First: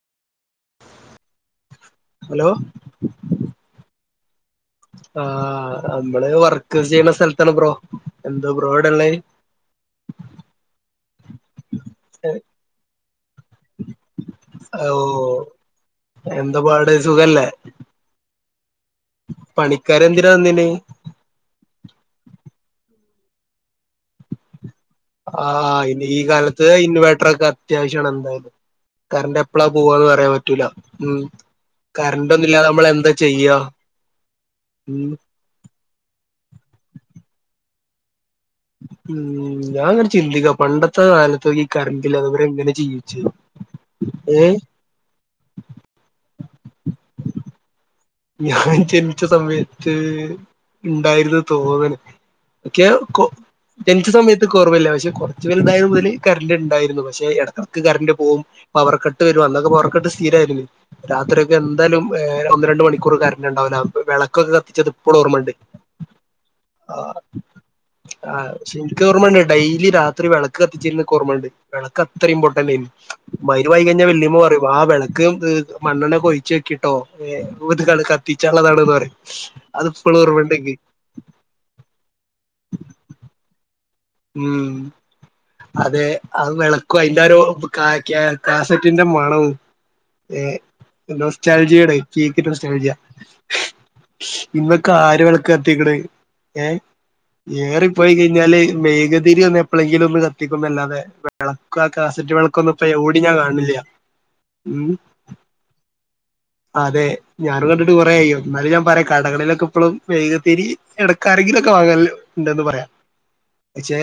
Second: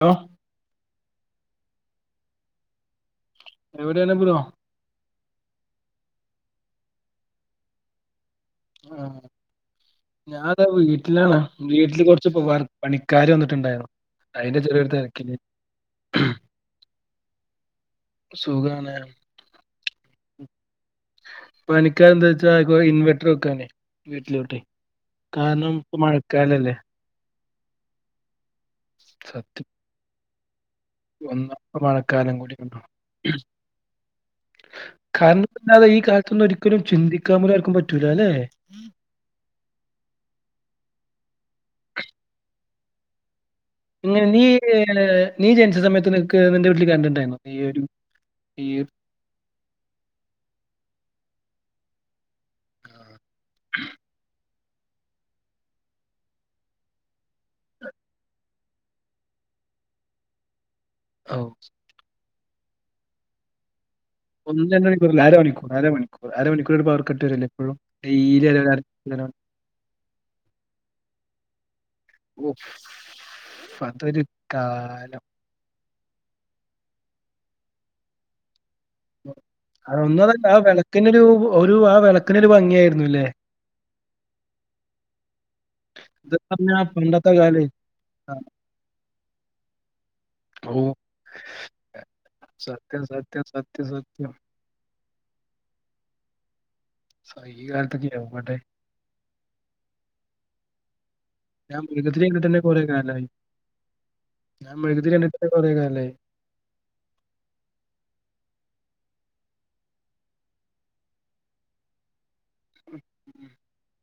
Law hello എവിടെയാണ് bro ആഹ് നമ്മള് വർക്കേസ് ചെയ്യ്ണ സ്ഥലത്താണ് ബ്രോ എന്താ ബ്രോ എവിടെള്ളേ ഞാൻ ഇതാ വീട്ടിലാള്ളേ വീട്ടില് കൊർച്ച് പോവ പണിക്കാര് വന്നിട്ടുണ്ടായിരുന്നു അതിന്റെ ഓ ചെറിയൊരു തെരക്കില് എന്താ പാട് സുഖല്ലേ സുഖാണ് പണിക്കാര് എന്തിനാ വന്നീനി പണിക്കാര് എന്താച്ചാ ഇൻവെർട്ടർ വെക്കാനെ വീട്ടിലോട്ട് ആഹ് ഈ കാലത്ത് ഇൻവേർട്ടറോക്കെ അത്യാവശ്യമാണ് എന്തായാലും കറണ്ട് എപ്പളാ സത്യം പോവാന്ന് പറയാൻ പറ്റൂല്ല ഉം ഒന്നാമത്തെ മഴക്കാലം കൂടി കറൻ്റോന്നുല്ലാതെ ഉണ്ടോ നമ്മള് എന്താ ചെയ്യാ ഉം അല്ലാതെ ഈ കാലത്തൊന്നും ഒരിക്കലും ചിന്തിക്കാൻ പോലും ആർക്കും പറ്റൂല അല്ലെ ഉം ഞാൻ ഇങ്ങനെ ചിന്തിക്ക പണ്ടത്തെ കാലത്തൊക്കെ ഈ കരണ്ടില്ലാതെ ഇവരെങ്ങനെ ജീവിച്ചു ഇങ്ങനെ നീ ഏഹ് നീ ജനിച്ച സമയത്ത് നിനിക്ക് നിന്റെ വീട്ടില് കണ്ടിണ്ടായിരുന്നു നീ ഒരു ഈ ഞാൻ ജനിച്ച സമയത്ത് ഉണ്ടായിരുന്നു തോന്ന്ണ് [unintelligible] ജനിച്ച സമയത്ത് ഇൻക് ഓർമയില്ല പക്ഷെ കുറച്ചു വലുതായ മുതൽ കറണ്ട് ഉണ്ടായിരുന്നു പക്ഷെ ഇട ക്ക് കറണ്ട് പോവും പവർ കട്ട് വരും അന്നൊക്കെ പവർ കട്ട് സ്ഥീരായിരുന്നു ഓ രാത്രിയൊക്കെ എന്തായാലും വേ ഒന്ന് രണ്ട് മണിക്കൂർ കരണ്ട് ഉണ്ടാവൂല വിള ഒന്ന് രണ്ട് മണിക്കൂറല്ല അരമണിക്കൂർ അരമണിക്കൂർ അരമണിക്കൂറ് പവർ കട്ട് വരല്ലോ എപ്പോഴും ഡെയിലി അര ഇൻക്ക് അരമണിക്കൂർ ഓർമ്മണ്ട് ഡെയിലി രാത്രി വിളക്ക് കത്തിച്ചിരുന്ന ഇൻക്ക് ഓർമ്മുണ്ട് വിളക്ക് അത്ര ഇമ്പോർട്ടന്റയിരുന്നു മഹ്‌രിബ് ഓഫ് ആയി കഴിഞ്ഞാൽ അതൊരു വല്ലിമ്മ പറയും ആ കാലം വിളക്ക് ഇത് മണ്ണെണ്ണൊക്കൊഴിച്ച് വെക്കിട്ടോ ഏഹ് ഇത് കത്തിച്ചാള്ളതാണെന്ന് പറയും അത്പ്പളും ഓർമ്മണ്ട് ഇൻക് ഒരു ഒരു ആ വിളക്കിനൊരു ഭംഗിയായിരുന്നുല്ലേ ഉം അതെ ഇത് ആ പറഞ്ഞ വിളക്കും അതിന്റെ പണ്ടത്തെ ഒരു കാലേ ആ, [unintelligible] താസെറ്റിന്റെ മണവും ഏഹ് ഓ നൊസ്റ്റാൽജിയാണ് കേക്ക് നൊസ്റ്റാൾജിയ സത്യം സത്യം സത്യം സത്യം ഇന്നൊക്കെ ആര് വിളക്കത്തിക്ക്ണ് ഏഹ് സ- ഈ ഏറി കാലത്തൊക്കെ പോയി ആവട്ടെ കഴിഞ്ഞാല് മെഴുകുതിരി ഒന്ന് എപ്പളെങ്കിലും ഒന്ന് കത്തിക്കുന്നല്ലാതെ ഞാൻ വിളക്കും ആ മൃഗത്തിരി കാസറ്റ് കണ്ടിട്ട് തന്നെ വിളക്കൊന്നും കുറെ ഇപ്പം എവ്ടി കാലമായി ഞാൻ കാണ് ണില്ല ഞാൻ മെഴുകുതിരി കണ്ടിട്ട് കുറെ കാലായി അതെ ഞാനും കണ്ടിട്ട് കുറെയായ് എന്നാലും ഞാൻ പറയാ കടകളിലൊക്കെ ഇപ്പഴും മെഴുകുതിരി ഇടക്കാരങ്കിലൊക്കെ വാങ്ങല് ഉണ്ടന്ന് പറയാം ഉം പക്ഷെ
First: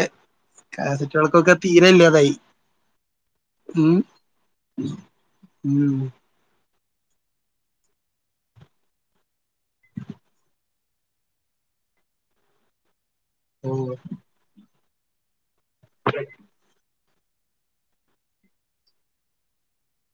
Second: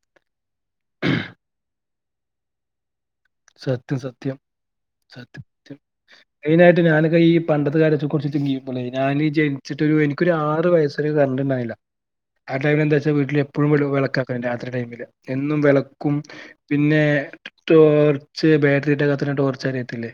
കാസറ്റ് വെൾക്കൊക്കെ തീരെ ഇല്ലാതായി ഉം സത്യം സത്യം സത്യം ഉം മെയിനായിട്ട് ഞാനൊക്കെ ഈ പണ്ടത്തെ കാര്യത്തെ കുറിച്ച് തിങ്ക് ചെയ്യും ഞാൻ ജനിച്ചിട്ട് ഒരു എനിക്ക് ഒരു ആറ് വയസ് കറൻ്റ് ഉണ്ടായില്ല ആ ടൈമിൽ എന്താച്ചാ വീട്ടിൽ എ പ്പഴും ഓ വല വിളക്കാക്കാരം രാത്രി ടൈമില് എന്നും വിളക്കും പിന്നെ ടോ ച്ച് ബാറ്ററിട്ട കത്ത്ണ ടോർച്ച് അറിയത്തില്ലേ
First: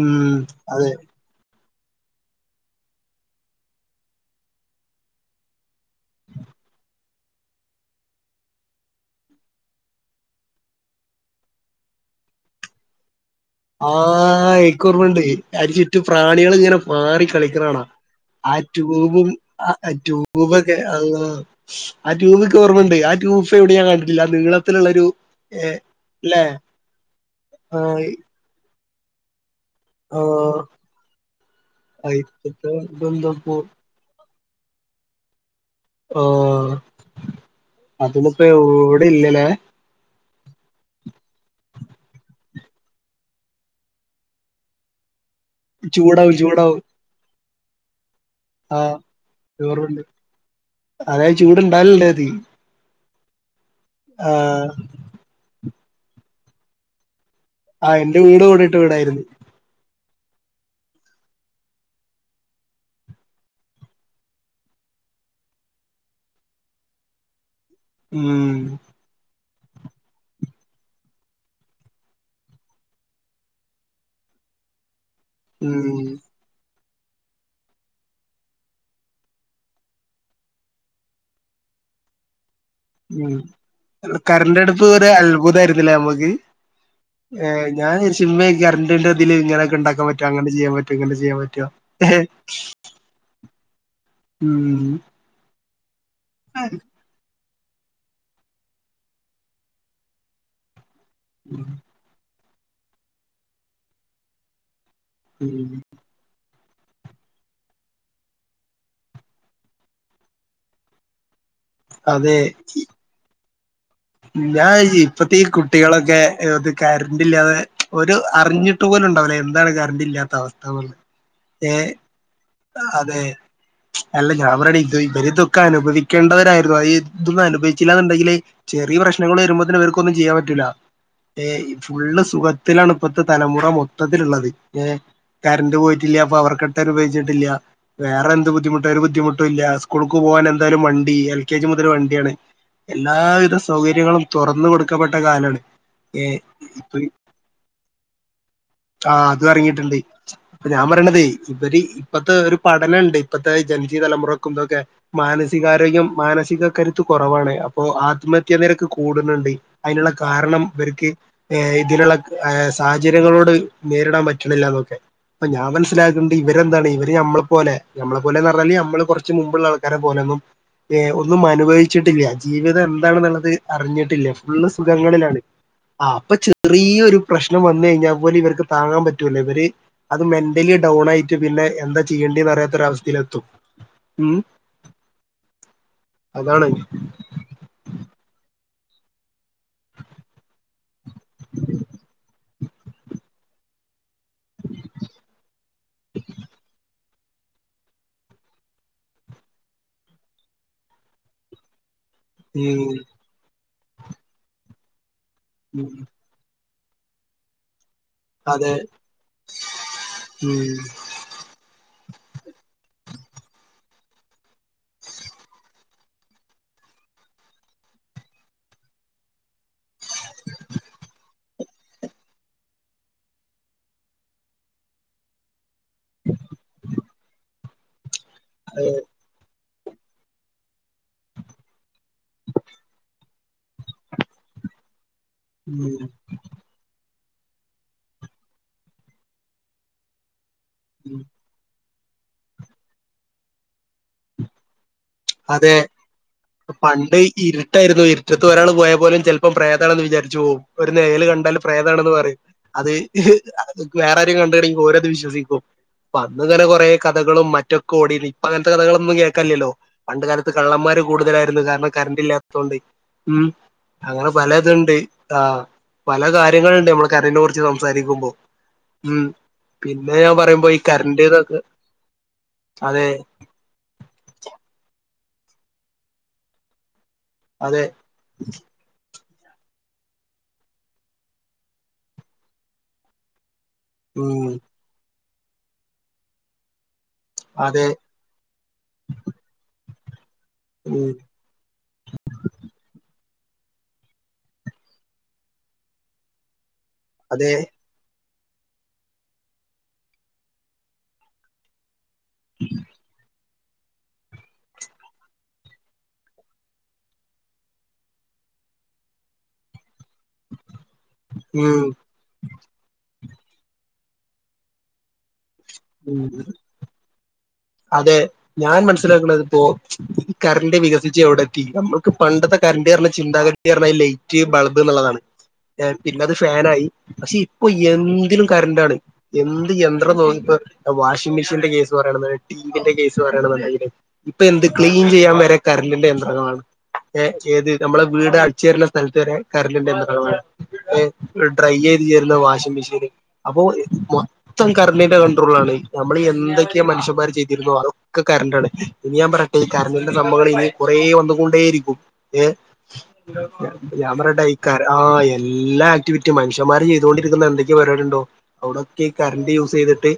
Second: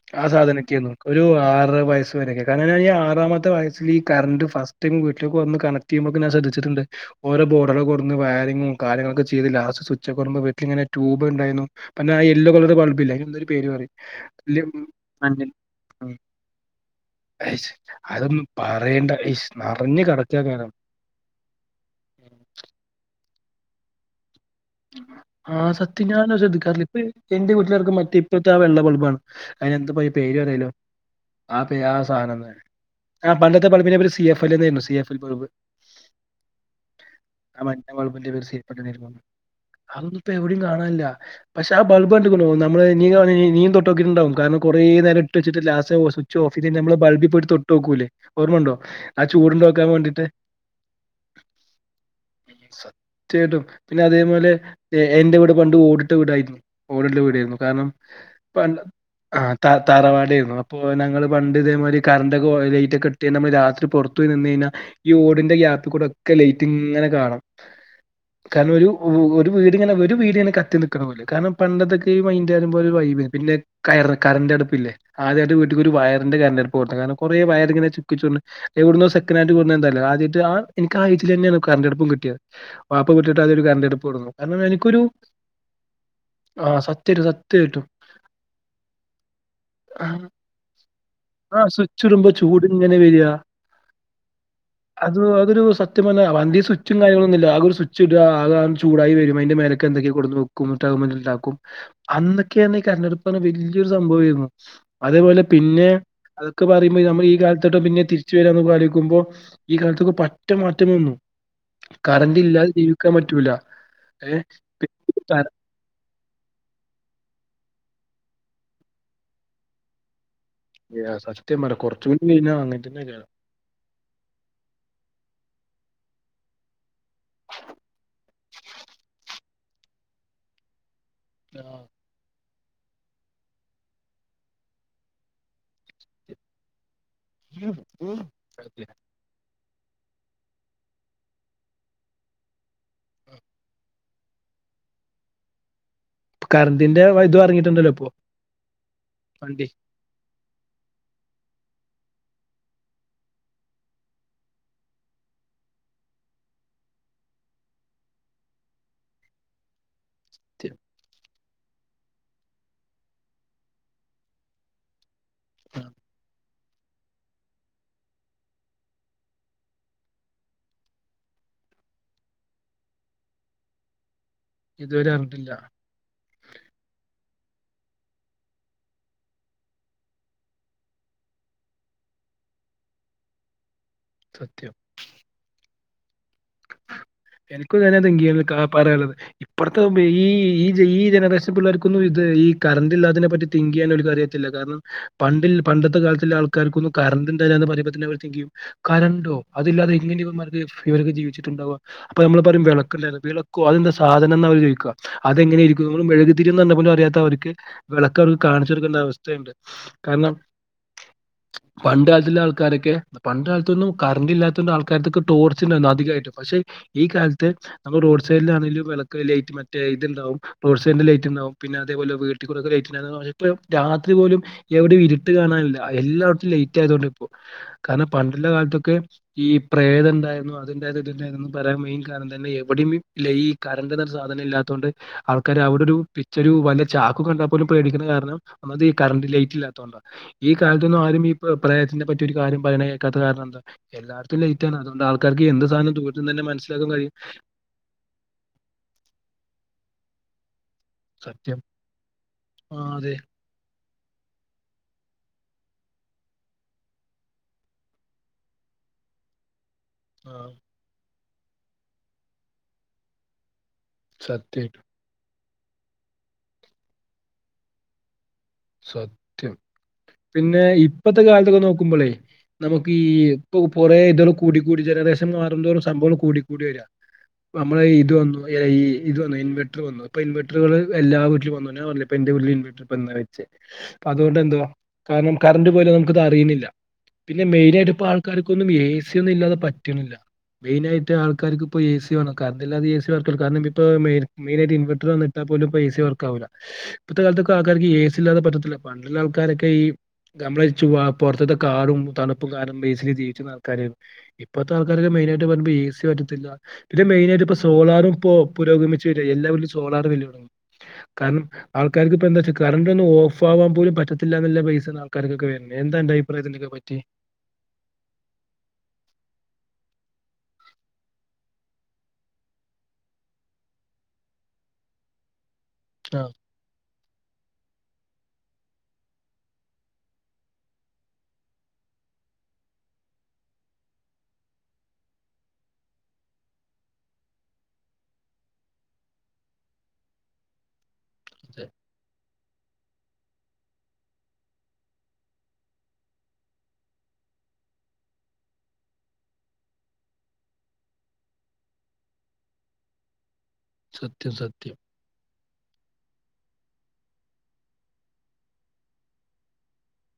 ഉം ആ സാധനൊക്കെയാ അതെ നോക്ക ഒരു ആറ് വയസ് വരെയൊക്കെ കാരണം ഈ ആറാമത്തെ വയസ്ൽ ഈ കറണ്ട് ഫസ്റ്റ് ടൈം വീട്ടിലേക്ക് വന്ന് കണ റ്റിയുമൊക്കെ ഞാൻ ശ്രദ്ധിച്ചിട്ടുണ്ട് ഓരോ ബോർഡളൊക്കെ കൊടന്ന് വയറിങ്ങും കാര്യങ്ങളൊക്കെ ചെയ്ത് ലാസ്റ്റ് സ്വിച്ച് വെക്കെറുമ്പോ വീട്ടിൽ ഇങ്ങനെ ട്യൂബ് ഉണ്ടായിരുന്നു പിന്നെ ആ യെല്ലോ കളർ ബൾബില്ലേ അതിനെന്തൊരു ആഹ് എനിക്കോർമ്മുണ്ട് അതിനു ചുറ്റു പ്രാണികൾ ഇങ്ങനെ പാറി അയ്‌ശ് കളിക്കണാണ അതൊന്നും ആ പറയണ്ട. ട്യൂബും ഇശ് ആ നറഞ്ഞ് കെടക്കാ കാനം. ട്യൂബൊക്കെ അല്ലോ ആ ട്യൂബൊക്കെ ഓർമ്മുണ്ട് ആ ട്യൂബ് ഇപ്പം എവിടെ ഞാൻ കണ്ടിട്ടില്ല ആ നീള ആഹ് സത്യം ഞാൻ ശ്രദ്ധിക്കാറില്ല ഇപ്പം എന്റെ വീട്ടിലൊക്കെ ആഹ് മറ്റേ ഇപ്പഴത്തെ ആ വെള്ള ബൾബാണ് അയ്ന് എന്താപ്പോ പേര് ആഹ് പറയോലോ ആ പേര് ആ സാനാ എന്ന് പറയും അയിത്തത്തെ ആഹ് ഇതെന്താപ്പോ പണ്ടത്തെ ബൾബിൻ്റെ പേര് സി എഫ് എൽ എന്നായിരുന്നു സി എഫ് എൽ ബൾബ് ഓഹ് ആ മഞ്ഞ ബൾബിന്റെ പേര് അതൊന്നിപ്പം സി എഫ് എൽ എവിടെ എന്നായിരുന്നു. ഇല്ലലേ അതൊന്നും ഇപ്പം എവിടെയും കാണാല്ല പക്ഷെ ആ ബൾബ് കണ്ട്ക്ക്ണോ നമ്മള് നീ നീ തൊട്ട് നോക്കിട്ടുണ്ടാവും കാരണം കുറേ നേരം ഇട്ട് ട്ട് വെച്ചിട്ട് ലാസ്റ്റ് ഓ ചൂടാവും സ്വിച്ച് ഓഫ് ചെയ്ത് കഴിഞ്ഞ ചൂടാവും നമ്മൾ ബൾബി പോയിട്ട് തൊട്ട് നോക്കൂല്ലേ ഓർമ്മണ്ടോ ആഹ് ആ ചൂടുണ്ടോക്കാൻ വേണ്ടിയിട്ട് അതായ് ചൂട്ണ്ടാവലുണ്ടതി ത്യായിട്ടും പിന്നെ അതേപോലെ എന്റെ വീട് പണ്ട് ഓടിട്ട വീടായിരുന്നു ഓടിട്ട വീടായിരുന്നു കാരണം ആഹ് എന്റെ വീടും ഓടിട്ട പണ്ട് വീടായിരുന്നു ആഹ് ത തറവാട് ആയിരുന്നു അപ്പോൾ ഞങ്ങള് പണ്ട് ഇതേമാരി കറണ്ടൊക്കെ ലൈറ്റ് ഒക്കെ ഇട്ടു കഴിഞ്ഞ രാത്രി പുറത്തു പോയി നിന്നു കഴിഞ്ഞാ ഈ ഓടിന്റെ ഗ്യാപ്പിൽ കൂടെ ഒക്കെ ലൈറ്റ് ഇങ്ങനെ കാണും ഉം കാരണം ഒരു ഒ ഒരു വീട്ങ്ങനെ ഒരു വീട് ഇങ്ങെനെ കത്തി നിൽക്കണ പോലെ കാരണം പണ്ടത്തൊക്കെ ഈ മൈൻഡ് പറയുമ്പം ഒരു വൈബയ്നിം പിന്നെ കയറ കറണ്ട് അടുപ്പ് ഇല്ലേ ആദ്യായിട്ട് ഉം വീട്ടിക്ക് ഒരു വയറിന്റെ കറണ്ട് അടുപ്പ് പോട്ടെ കാരണം കൊറെ വയറിങ്ങനെ ചുക്കിചുളുഞ്ഞ് എവിടുന്നോ സെക്കൻ്റ് ഹാൻഡ് കൊട്ന്നോ എന്തല്ലോ ആദ്യായിട്ട് ആഹ് ഇൻക്ക് ആ ഏയ്ജിൽ തന്നെയാണ് കറണ്ടടുപ്പും കിട്ടിയത് വാപ്പ വീട്ടി കറണ്ട് അടുപ്പ് ഒരു അത്ഭുതായിരുന്നില്ലേ നമ്മക്ക് ആഹ് സത്യായിട്ടും ഏഹ് സത്യായിട്ടും. ഞാൻ വിചാരിച്ചു ഇമ്മേ കറണ്ടിന്റെതില് ഇങ്ങനെക്കെ ഉണ്ടാക്കാൻ പറ്റോ ആഹ് അങ്ങനെ ചെയ്യാൻ പറ്റൊ റ്റോ ഇങ്ങനെ ചെയ്യാൻ പറ്റോ വരിയ ഉം അത് അതൊരു സത്യം പറഞ്ഞ വന്തി സ്വിച്ചും കാര്യങ്ങളൊന്നില്ല ആകെ ഒരു സ്വി ച്ചിടാ ആകെ അണ് ചൂടായി വരുമ്പോ അയ്ന്റെ മേലക്ക് എന്തൊക്കെ കൊട്ന്ന് വെക്കും എന്നിട്ട് അയ്മൽ ഇണ്ടാക്കും അന്നൊക്കെ പറഞ്ഞ ഈ കറണ്ടടുപ്പ് പറഞ്ഞ വലിയൊരു സംഭവായിരുന്നു അതേപോലെ ഉം പിന്നെ അതൊക്ക പറയുമ്പോ നമ്മള് ഈ കാലത്തൊട്ടാ പിന്നെ തിരിച്ചു വരാന്ന് ഒക്കെ ആലോചിക്കുമ്പോ ഈ കാലത്തൊക്കെ പറ്റെ മാറ്റം വന്നു അതെ കറന്റ് ഇല്ലാതെ ജീവിക്കാൻ പറ്റൂല ഏഹ് ഞാൻ ആലോയ്ചേ ഇപ്പത്തേ ഈ കു കുട്ടികളൊക്കെ ഇത് കറണ്ടില്ലാതെ ഓര് അറിഞ്ഞിട്ട് പോലും ഉണ്ടാവില്ല എന്താണ് കറണ്ട് ഇല്ലാത്ത അവസ്ഥ എഹ് സത്യം പറയാ കൊറച്ചും കൂടി കഴിഞ്ഞാ അങ്ങനെ തന്നെക്കാരം. അതേയ് അല്ല ഞാൻ പറയ്ണു ഇത് ഇവര് ഇതൊക്കെ അനുഭവിക്കേണ്ടവരായിരുന്നു അത് ഈ ഇതൊന്നും അനുഭവിച്ചില്ല എന്നുണ്ടെങ്കില് ചെറിയ പ്രശ്നങ്ങൾ വരുമ്പോൾ തന്നെ ഇവർക്കൊന്നും ചെയ്യാൻ പറ്റൂലാ ഏയ്‌ ആഹ്. ഫുള്ള് സുഖ ത്തിലാണ് ഇപ്പത്തെ തലമുറ മൊത്തത്തിലുള്ളത് എഹ് കറണ്ട് പോയിട്ടില്ല പവർക്കെട്ട് അനുഭവിച്ചിട്ടി ട്ടില്ല വേറെ എന്ത് ബുദ്ധിമുട്ട ഒരു ബുദ്ധിമുട്ടും ഇല്ല സ്‌കൂളുക്ക് പോകാൻ എന്തായാലും വണ്ടി എൽ കെ ജി മുതൽ വണ്ടിയാണ് എല്ലാവിധ സൗകര്യങ്ങളും തൊറന്ന് കൊടുക്കപ്പെട്ട കാലാണ് ഏഹ് ഇപ്പ കറന്റിന്റെ ഇത് ഇറങ്ങിയിട്ടുണ്ടല്ലോ ഇപ്പൊ ആഹ് അതും വണ്ടി എറങ്ങിട്ടുണ്ട് ഇപ്പൊ ഞാൻ പറയണതെ ഇവര് ഇപ്പത്തെ ഒരു പഠനം ഉണ്ട് ഇപ്പത്തെ ജൻസി തലമുറക്കും ഇത് ഒക്കെ മാനസികാരോഗ്യം മാനസിക കരുത്ത് കൊറവാണ് അപ്പൊ ആത്മഹത്യാ നിരക്ക് കൂട്ണുണ്ട് അയ്നുള്ള കാരണം ഇവർക്ക് ഏഹ് ഇതിലുള്ള ഏഹ് സാഹചര്യങ്ങളോട് നേരിടാൻ പറ്റണില്ല എന്നൊക്കെ അപ്പ ഞാൻ മനസ്സിലാക്കണ്ട് ഇവരെന്താണ് ഇവ ര് നമ്മളെ പോലെ നമ്മളെ പോലെന്ന് പറഞ്ഞാല് മ്മള് കുറച്ച് മുമ്പുള്ള ആൾക്കാരെ പോലെയൊന്നും ഏഹ് ഒന്നും അനുഭവിച്ചിട്ടില്ല ജീവിതം എന്താണെന്നുള്ളത് അറിഞ്ഞിട്ടില്ല ഫുള്ള് ഇതുവരെ സുഖങ്ങളിലാണ് അറിഞ്ഞിട്ടില്ല ആഹ് അപ്പൊ ചെറിയൊരു പ്രശ്നം വന്നു കഴിഞ്ഞാൽ പോലും ഇവർക്ക് താങ്ങാൻ പറ്റൂല്ല ഇവര് അത് മെന്റലി ഡൗൺ ആയിട്ട് പിന്നെ എന്ത ചെയ്യേണ്ടേ അറിയാത്തൊരവസ്ഥയിലത്തും ഉം സത്യം അതാണ് എനിക്കും ഇത് തന്നെ തിങ്ക് ചെയ്യാൻ നിക്കാതെ പറയാനുള്ളത് ഇപ്പഴത്തെ ഈ ഈ ഈ ജനറേഷൻ പിള്ളേർക്കൊന്നും ഇത് ഈ കറന്റ് ഇല്ലാതിനെ പറ്റി തിങ്ക് ചെയ്യാൻ കാരണം പ പണ്ടത്തെ കാലത്തിലെ ആൾക്കാർക്കൊന്നും കറണ്ട് ഇല്ലാരുന്നു പറയുമ്പോൾ തിങ്കെയും കറണ്ടോ അതില്ലാതെ എങ്ങനെ ഇർ ഇവർക്ക് ജീവിച്ചിട്ടുണ്ടാവുക അപ്പൊ നമ്മൾ പറയും ഉം വിളക്കുണ്ടാരുന്നു വിളക്കോ അതെന്താ സാധനം എന്ന് അവർ ചോദിക്കുക അതെങ്ങനെ ഇരിക്കും ഉം നമ്മള് മെഴുകുതിരി തിരി പോലും അറിയാത്ത അവർക്ക് വിളക്ക് അവർക്ക് അതെ കാണിച്ചു കൊടുക്കേണ്ട അവസ്ഥയുണ്ട് കാരണം ഉം [unintelligible] പണ്ട് കാലത്തുള്ള ആൾക്കാരൊക്കെ പണ്ട് കാലത്തൊന്നും കറന്റ് ഇല്ലാത്തൊണ്ട് ആൾക്കാർക്കൊക്കെ ടോർച്ചുണ്ടായിരുന്നു അധികയിട്ടും പക്ഷെ ഈ കാലത്ത് നമ്മൾ റോഡ് സൈഡിലാണെങ്കിലും വിളക്ക് ലൈറ്റ് മറ്റേ ഇതുണ്ടാവും റോഡ് സൈഡന്റെ ലൈറ്റ് ഉണ്ടാവും പിന്നെ അതേപോലെ വീട്ടിൽ കൂടെ ഒക്കെ ലൈറ്റ് ഉണ്ടാകും രാത്രി പോലും എവിടെ ഇരുട്ട് കാണാനില്ല എല്ലായിടത്തും ലേറ്റ് ആയതോണ്ട് ഇപ്പോ കാരണം പണ്ട്ല്ല കാലത്തൊക്കെ ഈ പ്രേതം ഉണ്ടായിരുന്നു അത്ണ്ടായിരുന്നു ത്ണ്ടായിരുന്നു പറയാൻ മെയിൻ കാരണം തന്നെ എവിടെയും ഈ കരണ്ട് പറയണ സാധനം ഇല്ലാത്തൊണ്ട് ആൾക്കാര് അവിടെ ഉം ഒരു പിക്ച്ച ഒരു വ ചാക്ക് കണ്ടാൽ പോലും പേടിക്കുന്ന കാരണം ഒന്നാമത് ഈ കറണ്ട് ലൈറ്റ് ഇല്ലാത്തത് കൊണ്ടാ ഈ കാലത്തൊന്നും ഉം ആരും ഈ പ്രേതത്തിന്റെ പറ്റി ഒരു കാര്യം പറയണ കേൾക്കാത്തത് കാരണം എന്താ എല്ലാടത്തും ലൈറ്റ് ആണ് അതുകൊണ്ട് ആൾക്കാർക്ക് എന്ത് അതെ സാധനം ദൂരത്ത് നിന്ന് തന്നെ മനസ്സിലാക്കാൻ കഴിയും പണ്ട് ഇരുട്ടായിരുന്നു ഇരുട്ടത്ത് ഒരാള് പോയാൽ പോലും ചിലപ്പോ പ്രേതാണെന്ന് വിചാരിച്ചു പോവും ഒരു നിയൽ കണ്ടാൽ സത്യം പ്രേതാണെന്ന് പറയും ആ അത് അതെ വേറെ ആരി കണ്ടിണെങ്കിൽ ഓരത് വിശ്വസിക്കും അന്നിങ്ങനെ കൊറേ കഥകളും മറ്റക്കെ ഓടിനി ഇപ്പോ അങ്ങനത്തെ കഥകളൊന്നും കേൾക്കാല്ലല്ലോ പണ്ട് ആ കാലത്ത് കള്ളന്മാര് കൂടുതലായിരുന്നു കാരണം കറന്റ് ഇല്ലാത്തത് കൊണ്ട് ഉം അങ്ങനെ സത്യമായിട്ടും പലതുണ്ട് ആഹ് പല കാര്യങ്ങളുണ്ട് നമ്മള് കറന്റിനെ കുറിച്ച് സംസാരിക്കുമ്പോ ഉം സത്യം പിന്നെ ഞാൻ പിന്നെ പറയുമ്പോ ഈ ഇപ്പത്തെ കറന്റ് ഇതൊക്കെ കാലത്തൊക്കെ നോക്കുമ്പോളേ നമുക്ക് ഈ അതെ ഇപ്പൊ കുറേ ഇതോള് കൂടിക്കൂടി ജനറേഷൻ മാറും തോറും സംഭവം കൂടിക്കൂടി വര നമ്മളെ അതെ ഇത് വന്നു എ ഐ ഇത് വന്നു ഇൻവട്ടർ വന്നു ഇപ്പോ ഇൻവട്ടറുകൾ എല്ലാ വീട്ടിലും വന്നു ഞാൻ പറഞ്ഞില്ലേ എന്റെ വീട്ടില് ഇൻവട്ടർ ഇപ്പോ ഇന്ന് ഇപ്പോ അതുകൊണ്ട് ഉം എന്താ കാരണം കറണ്ട് പോയാലും അത് നമുക്കത് അറിയുന്നില്ല പിന്നെ അതെ മെയിനായിട്ട് ഇപ്പോ ആൾ ആൾക്കാർക്കൊന്നും ഏ സി ഒന്നും ഇല്ലാതെ പറ്റണില്ല ഉം മെയിനായിട്ട് ആൾക്കാർക്ക് ഇപ്പോ എ സി വേണം കറന്റില്ലാതെ എ സി വർക്കാവുല്ല കാരണം ഇപ്പോ മെയി മെയിനായിട്ട് ഇൻവട്ടർ വന്നിട്ടാ പോലും ഇപ്പോ ഏ സി വർക്കാവില്ല ഇപ്പത്തെ അതെ കാലത്തൊക്കെ ആൾക്കാർക്ക് എ സി ഇല്ലാതെ പറ്റത്തില്ല പണ്ടുള്ള ആൾക്കാരൊക്കെ ഈ നമ്മളെ ചുവ പുറത്തത്തെ കാടും തണുപ്പും കാരും ബേസിൽ ജീവിച്ചിരുന്ന ആൾക്കാര് ഇപ്പത്തെ ആൾക്കാർക്കെ മെയിനായിട്ട് പറയുമ്പോ ഏ സി പറ്റത്തില്ല ഇത് മെയിനായിയിട്ടിപ്പോ സോളാറും ഇപ്പോ പുരോഗമിച്ച് വരഎല്ലാ വീട്ടിലും സോളാർ വരുവാ കാരണം ഉം ആൾക്കാർക്ക് ഇപ്പോ എന്താ വെച്ച പണ്ടൊന്നും ഓഫാവാൻ പോലും പറ്റത്തില്ലന്നുള്ള പൈസ ആൾക്കാർക്കൊക്കെ വരുന്നത് എന്താന്റെ ഉം അഭിപ്രായത്തിലൊക്കെ പറ്റിയെ അതെ ഞാൻ മനസ്സിലാക്കണതിപ്പോ കറണ്ട് വികസിച്ച് എവിടെ എത്തി നമ്മുക്ക് പണ്ടത്തെ കറണ്ട് പറഞ്ഞ ചിന്താഗതി പറഞ്ഞാൽ ലൈറ്റ് ബൾബ് എന്നുള്ളതാണ് [inaudible] ഏഹ് പിന്നെ അത് ഫാനായി പക്ഷേ ഇപ്പോ എന്തിനും കറന്റാണ് എന്ത് യന്ത്രണം നോക്കി വാഷിംഗ് മെഷീന്റെ കേസ് പറയണന്നുണ്ടെങ്കിൽ ടി വി ന്റെ കേസ് പറയാണെന്നുണ്ടെങ്കിൽ ഇപ്പോ എന്ത് ക്ലീൻ ചെയ്യാൻ വരെ കറണ്ടിന്റെ യന്ത്രങ്ങളാണ്. ഏഹ് ഏത് നമ്മളെ വീട് അടിച്ചേരുന്ന സ്ഥലത്ത് വരെ കറണ്ട് ന്റെ യാന്ത്രാണ് ഏഹ്. അതെ, ഡ്രൈ ചെയ്ത് ചേരുന്ന വാഷിംഗ് മെഷീന് അപ്പോ മൊത്തം കറണ്ടിന്റെ കൺ ട്രോൾലാണ്, നമ്മൾ എന്തൊക്കെയാ മനുഷ്യന്മാർ ചെയ്തിരുന്നോ അതൊക്കെ കറണ്ടാണ് ഇഞ്ഞ് ഞാൻ പറ ഈ കറണ്ടിന്റെ സംഭവങ്ങൾ ഇനി കുറേ വന്നു കൊണ്ടേയിരിക്കും ഏഹ് ഞാൻ സത്യം പറയട്ടെ ഈ സത്യം കര ആഹ് എല്ലാ ആക്ടിവിറ്റിയും മനുഷ്യമാര് ചെയ്തുകൊണ്ടിരിക്കുന്ന എന്തൊക്കെ പരിപാടി ഉണ്ടോ. അവിടക്കെ കറണ്ട് യൂസ് ചെയ്തിട്ട്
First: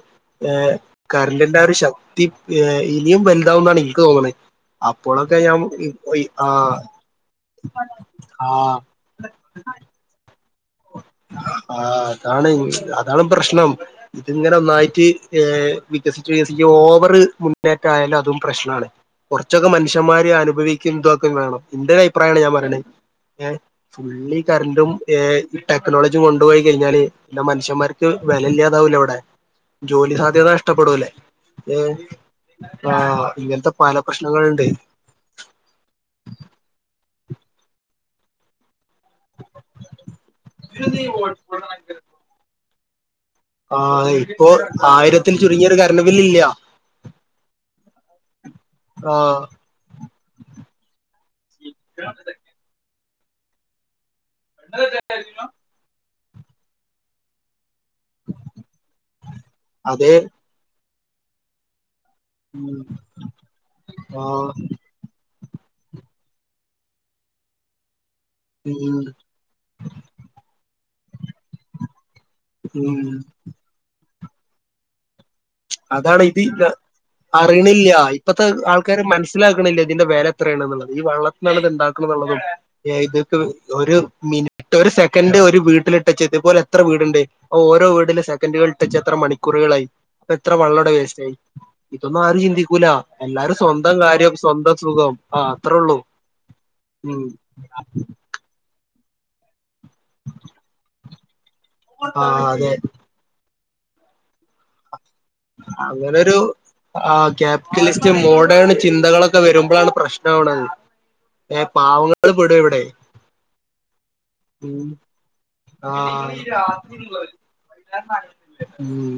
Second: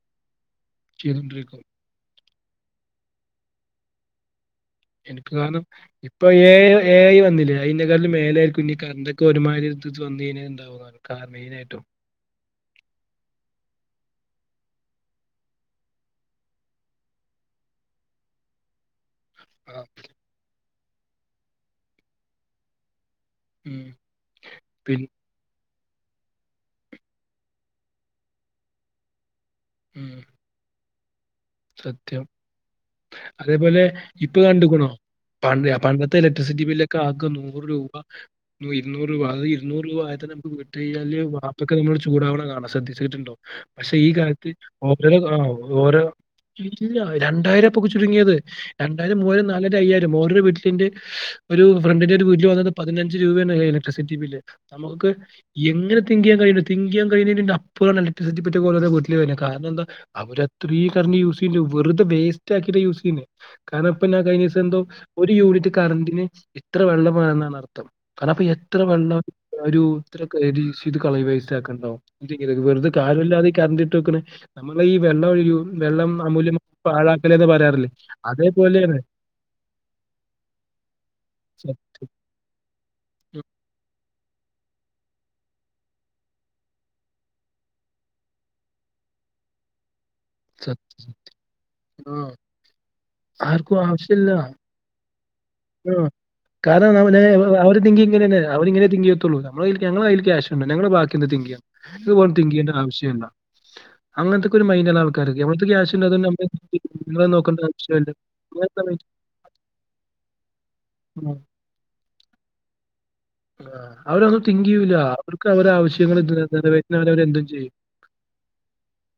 ഏഹ് കറണ്ടിന്റെ ചെയ്തോണ്ടിരിക്കും ആ ഒരു ശക്തി ഇനിയും വലുതാവുന്നാണ് എനിക്ക് തോന്നണേ. എനിക്ക് അപ്പോഴൊക്കെ കാരണം ഞാൻ ഈ- ഇപ്പോ ഈ- ആ ഏ ഏ ഐ വന്നില്ലേ അയിന്റെ കാട്ടിലും മേലെ ആ ആയിരിക്കും ഇനി കറണ്ടൊക്കെ ഒരുമാതിരി സ്വാധീനം എന്താവും. ആഹ് അതാണ് അതാണ് പ്രശ്നം. ഇതിങ്ങനെ ഒന്നായിട്ട് വികസിച്ചു വികസിച്ച് ഓവർ മുന്നേറ്റയാലും അതും പ്രശ്നാണ്. കുറച്ചൊക്കെ ആ മനുഷന്മാര് അനുഭവിക്കും ഇതൊക്കെ വേണം ഇന്റൊരു അഭിപ്രായാണ് ഞാൻ പറയണത്. ഏഹ് ഉം ഫുള്ളി കറണ്ടും പിൻ ഏ ഐ ടെക്നോളജിം കൊണ്ടുപോയി കഴിഞ്ഞാല് പിന്നെ മനുഷ്യന്മാർക്ക് വിലയില്ലാതാവുലേ ഇവിടെ. ഉം ജോലി സാധ്യത നഷ്ടപ്പെടൂലേ. ഏഹ് സത്യം ആ ഇങ്ങനത്തെ അതേപോലെ പല ഇപ്പൊ പ്രശ്നങ്ങളുണ്ട് കണ്ടുക്കുണോ പണ്ട് പണ്ടത്തെ ഇലക്ട്രിസിറ്റി ബില്ലൊക്കെ ആകെ നൂറ് രൂപ ഇുന്നൂറ് രൂപ അത് ഇരുന്നൂറ് രൂപ ആദ്യം നമുക്ക് വിട്ട് കിഞ്ഞാല് വാപ്പൊക്കെ നമ്മളോട് ചൂ ചൂടാവണ കാണാൻ ശ്രദ്ധിച്ചിട്ടുണ്ടോ പക്ഷെ ഈ ആഹ് ഇപ്പോ കാലത്ത് ഓരോ ആയിരത്തിൽ ആ ചുരുങ്ങിയ ഒരു ഓരോ കറണ്ട് ബില്ല് ഇല്ല ഇല്ല രണ്ടായിരംപ്പൊ ചുരുങ്ങിയത് രണ്ടായിരം ആഹ് മൂവായിരം നാലായിരം അയ്യായിരം ഓരോ വീട്ടിലിന്റെ ഒരു ഫ്രണ്ടിന്റെ ഒരു വീട്ടില് വന്നത് പതിനഞ്ച് രൂപയാണ് ഇലക്ട്രിസിറ്റി ബില്ല് നമുക്ക് എങ്ങനെ തിങ്ക് ചെയാൻ കഴിയ തിങ്ക്ചെയാ കഴിയുന്നതിന്റെ അപ്പുറണല്ല [unintelligible] പോലെ വീട്ടില കാരണം എന്താ അതെ അവർ അത്രീ കറന്റ് യൂസ് ചെയ്യ്ണ്ട് വെറുത വേസ്റ്റ് ഉം സ്റ്റാക്കി യൂസ് ചെയ്യുന്നേ കാരണം ഇപ്പ ഞാ കിഞ്ഞ ആഹ് ദിവസം എന്തോ ഒരു യൂണിറ്റ് കറന്റിന് എത്ര വെള്ളം വേണ എന്നാണ് അർത്ഥം കാരണം അപ്പ എത്ര ഉം വെള്ളം ഒരു ഇത്രകന്റ് യൂസ് ചെയ്ത കളയു വേസ്റ്റ്ക്കുണ്ടാവും വെറുത ഉം കാര്യല്ലാതെ കറണ്ടട്ട് വെക്കണ നമ്മള ഈ വെള്ളം ഒഴ വെള്ളം അമൂല്യം [unintelligible] പാഴാക്കലെന്ന് പറയാറില്ലേ അറിയണില്ല ഇപ്പത്തെ അതേപോലെയാണ് ആൾക്കാര [unintelligible] മനസിലാക്കണില്ലേ ഇതിന്റെ വില എത്രയാണ്ന്നുള്ളത് ഈ വള്ളത്തിനാണ് ഇത് ഇണ്ടാക്കണ സത്യം എന്നുള്ളതും ഇതൊക്കെ ഉം ഒരു മിനിറ്റ് ഒരു സെക്കൻഡ് ഒരു വീട്ടിലിട്ട ചെയ്ത്പോലെ എത്ര വീടുണ്ട് ഓരോ വീടിലും സെക്കൻറുകൾ ട്ടച്ച് എത്ര മണിക്കൂറുകളായി എത്ര വെള്ള സത്യം അവടെ വേസ്റ്റ് ആയി ആ ഇതൊന്നും ആരും ചിന്തിക്കൂല എല്ലാരും ആർക്കും സ്വന്തം കാര്യം സ്വന്തം സുഖം ആഹ് ആഹ് കാരണം അവ അവർ തിങ്ക് ഇങ്ങന അവരിങ്ങനെ തിങ്ക് ചെയ്യത്തുള്ളൂ ഞങ്ങളെ കയ്യിൽ കാഷ് ഉണ്ട് ഞങ്ങളെ ബാക്കി എന്ത തിങ് ചെയ്യ ഇതു ആ പോലെ തിങ്ക് അതെ ചെയ്യേണ്ട ആവശ്യന്ത അങ്ങനത്തെക്ക ഒരു മൈഡ് എല്ലാവർക്കും ക്കാരം നമ്മൾടത്ത് ക്യാഷ് ഉണ്ട് അങ്ങനൊരു അതുകൊണ്ട് ആ നിങ്ങള് നോക്കണ്ട ആവശ്യല്ല [unintelligible] ക്കെ വരുമ്പോഴാണ് പ്രശ്നാവണത് പിന്നെ ഏഹ് പാവങ്ങൾ പെട ഇവിടെ ആഹ് അവരൊന്നും തിങ്ക് ഉം ചെയ്യൂല്ല അവർക്ക് അവരുടെ ആ ആവശ്യങ്ങൾ നിറവേറ്റുന്നത് വരെ അവരെന്തും ചെയ്യും ഉം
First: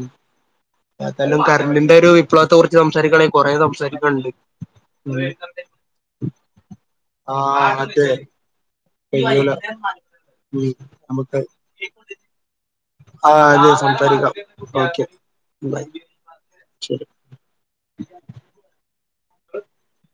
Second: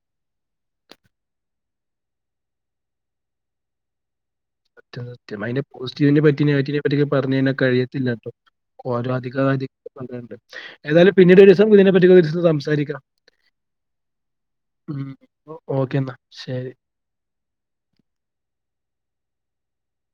ഏന്താലും കറന്റിന്റെ ഒരു വിപ്ലവത്തെ കുറിച്ച് സംസാരിക്കണെങ്കിൽ കുറെേ സംസാരിക്കാനുണ്ട് സത്യം അതിന്റെ പോസിറ്റീവിനെ പറ്റി നെഗറ്റീവ് നേ പറ്റി പറഞ്ഞുഴിഞ്ഞാ ആഹ് അതെ കഴിയത്തില്ലട്ടോ ഓരോ കയ്യൂല [unintelligible] ഉം ഏതായാലും പിന്നീട് നമുക്ക് ഒരു ദീസം ഇതിനെപ്പറ്റി ഒക്കെ സംസാരിക്കാം ആഹ് അത സംസാരിക്കാം ഉം ഓക്കെ ബൈ ഓക്കെ എന്നാ ശരി [inaudible]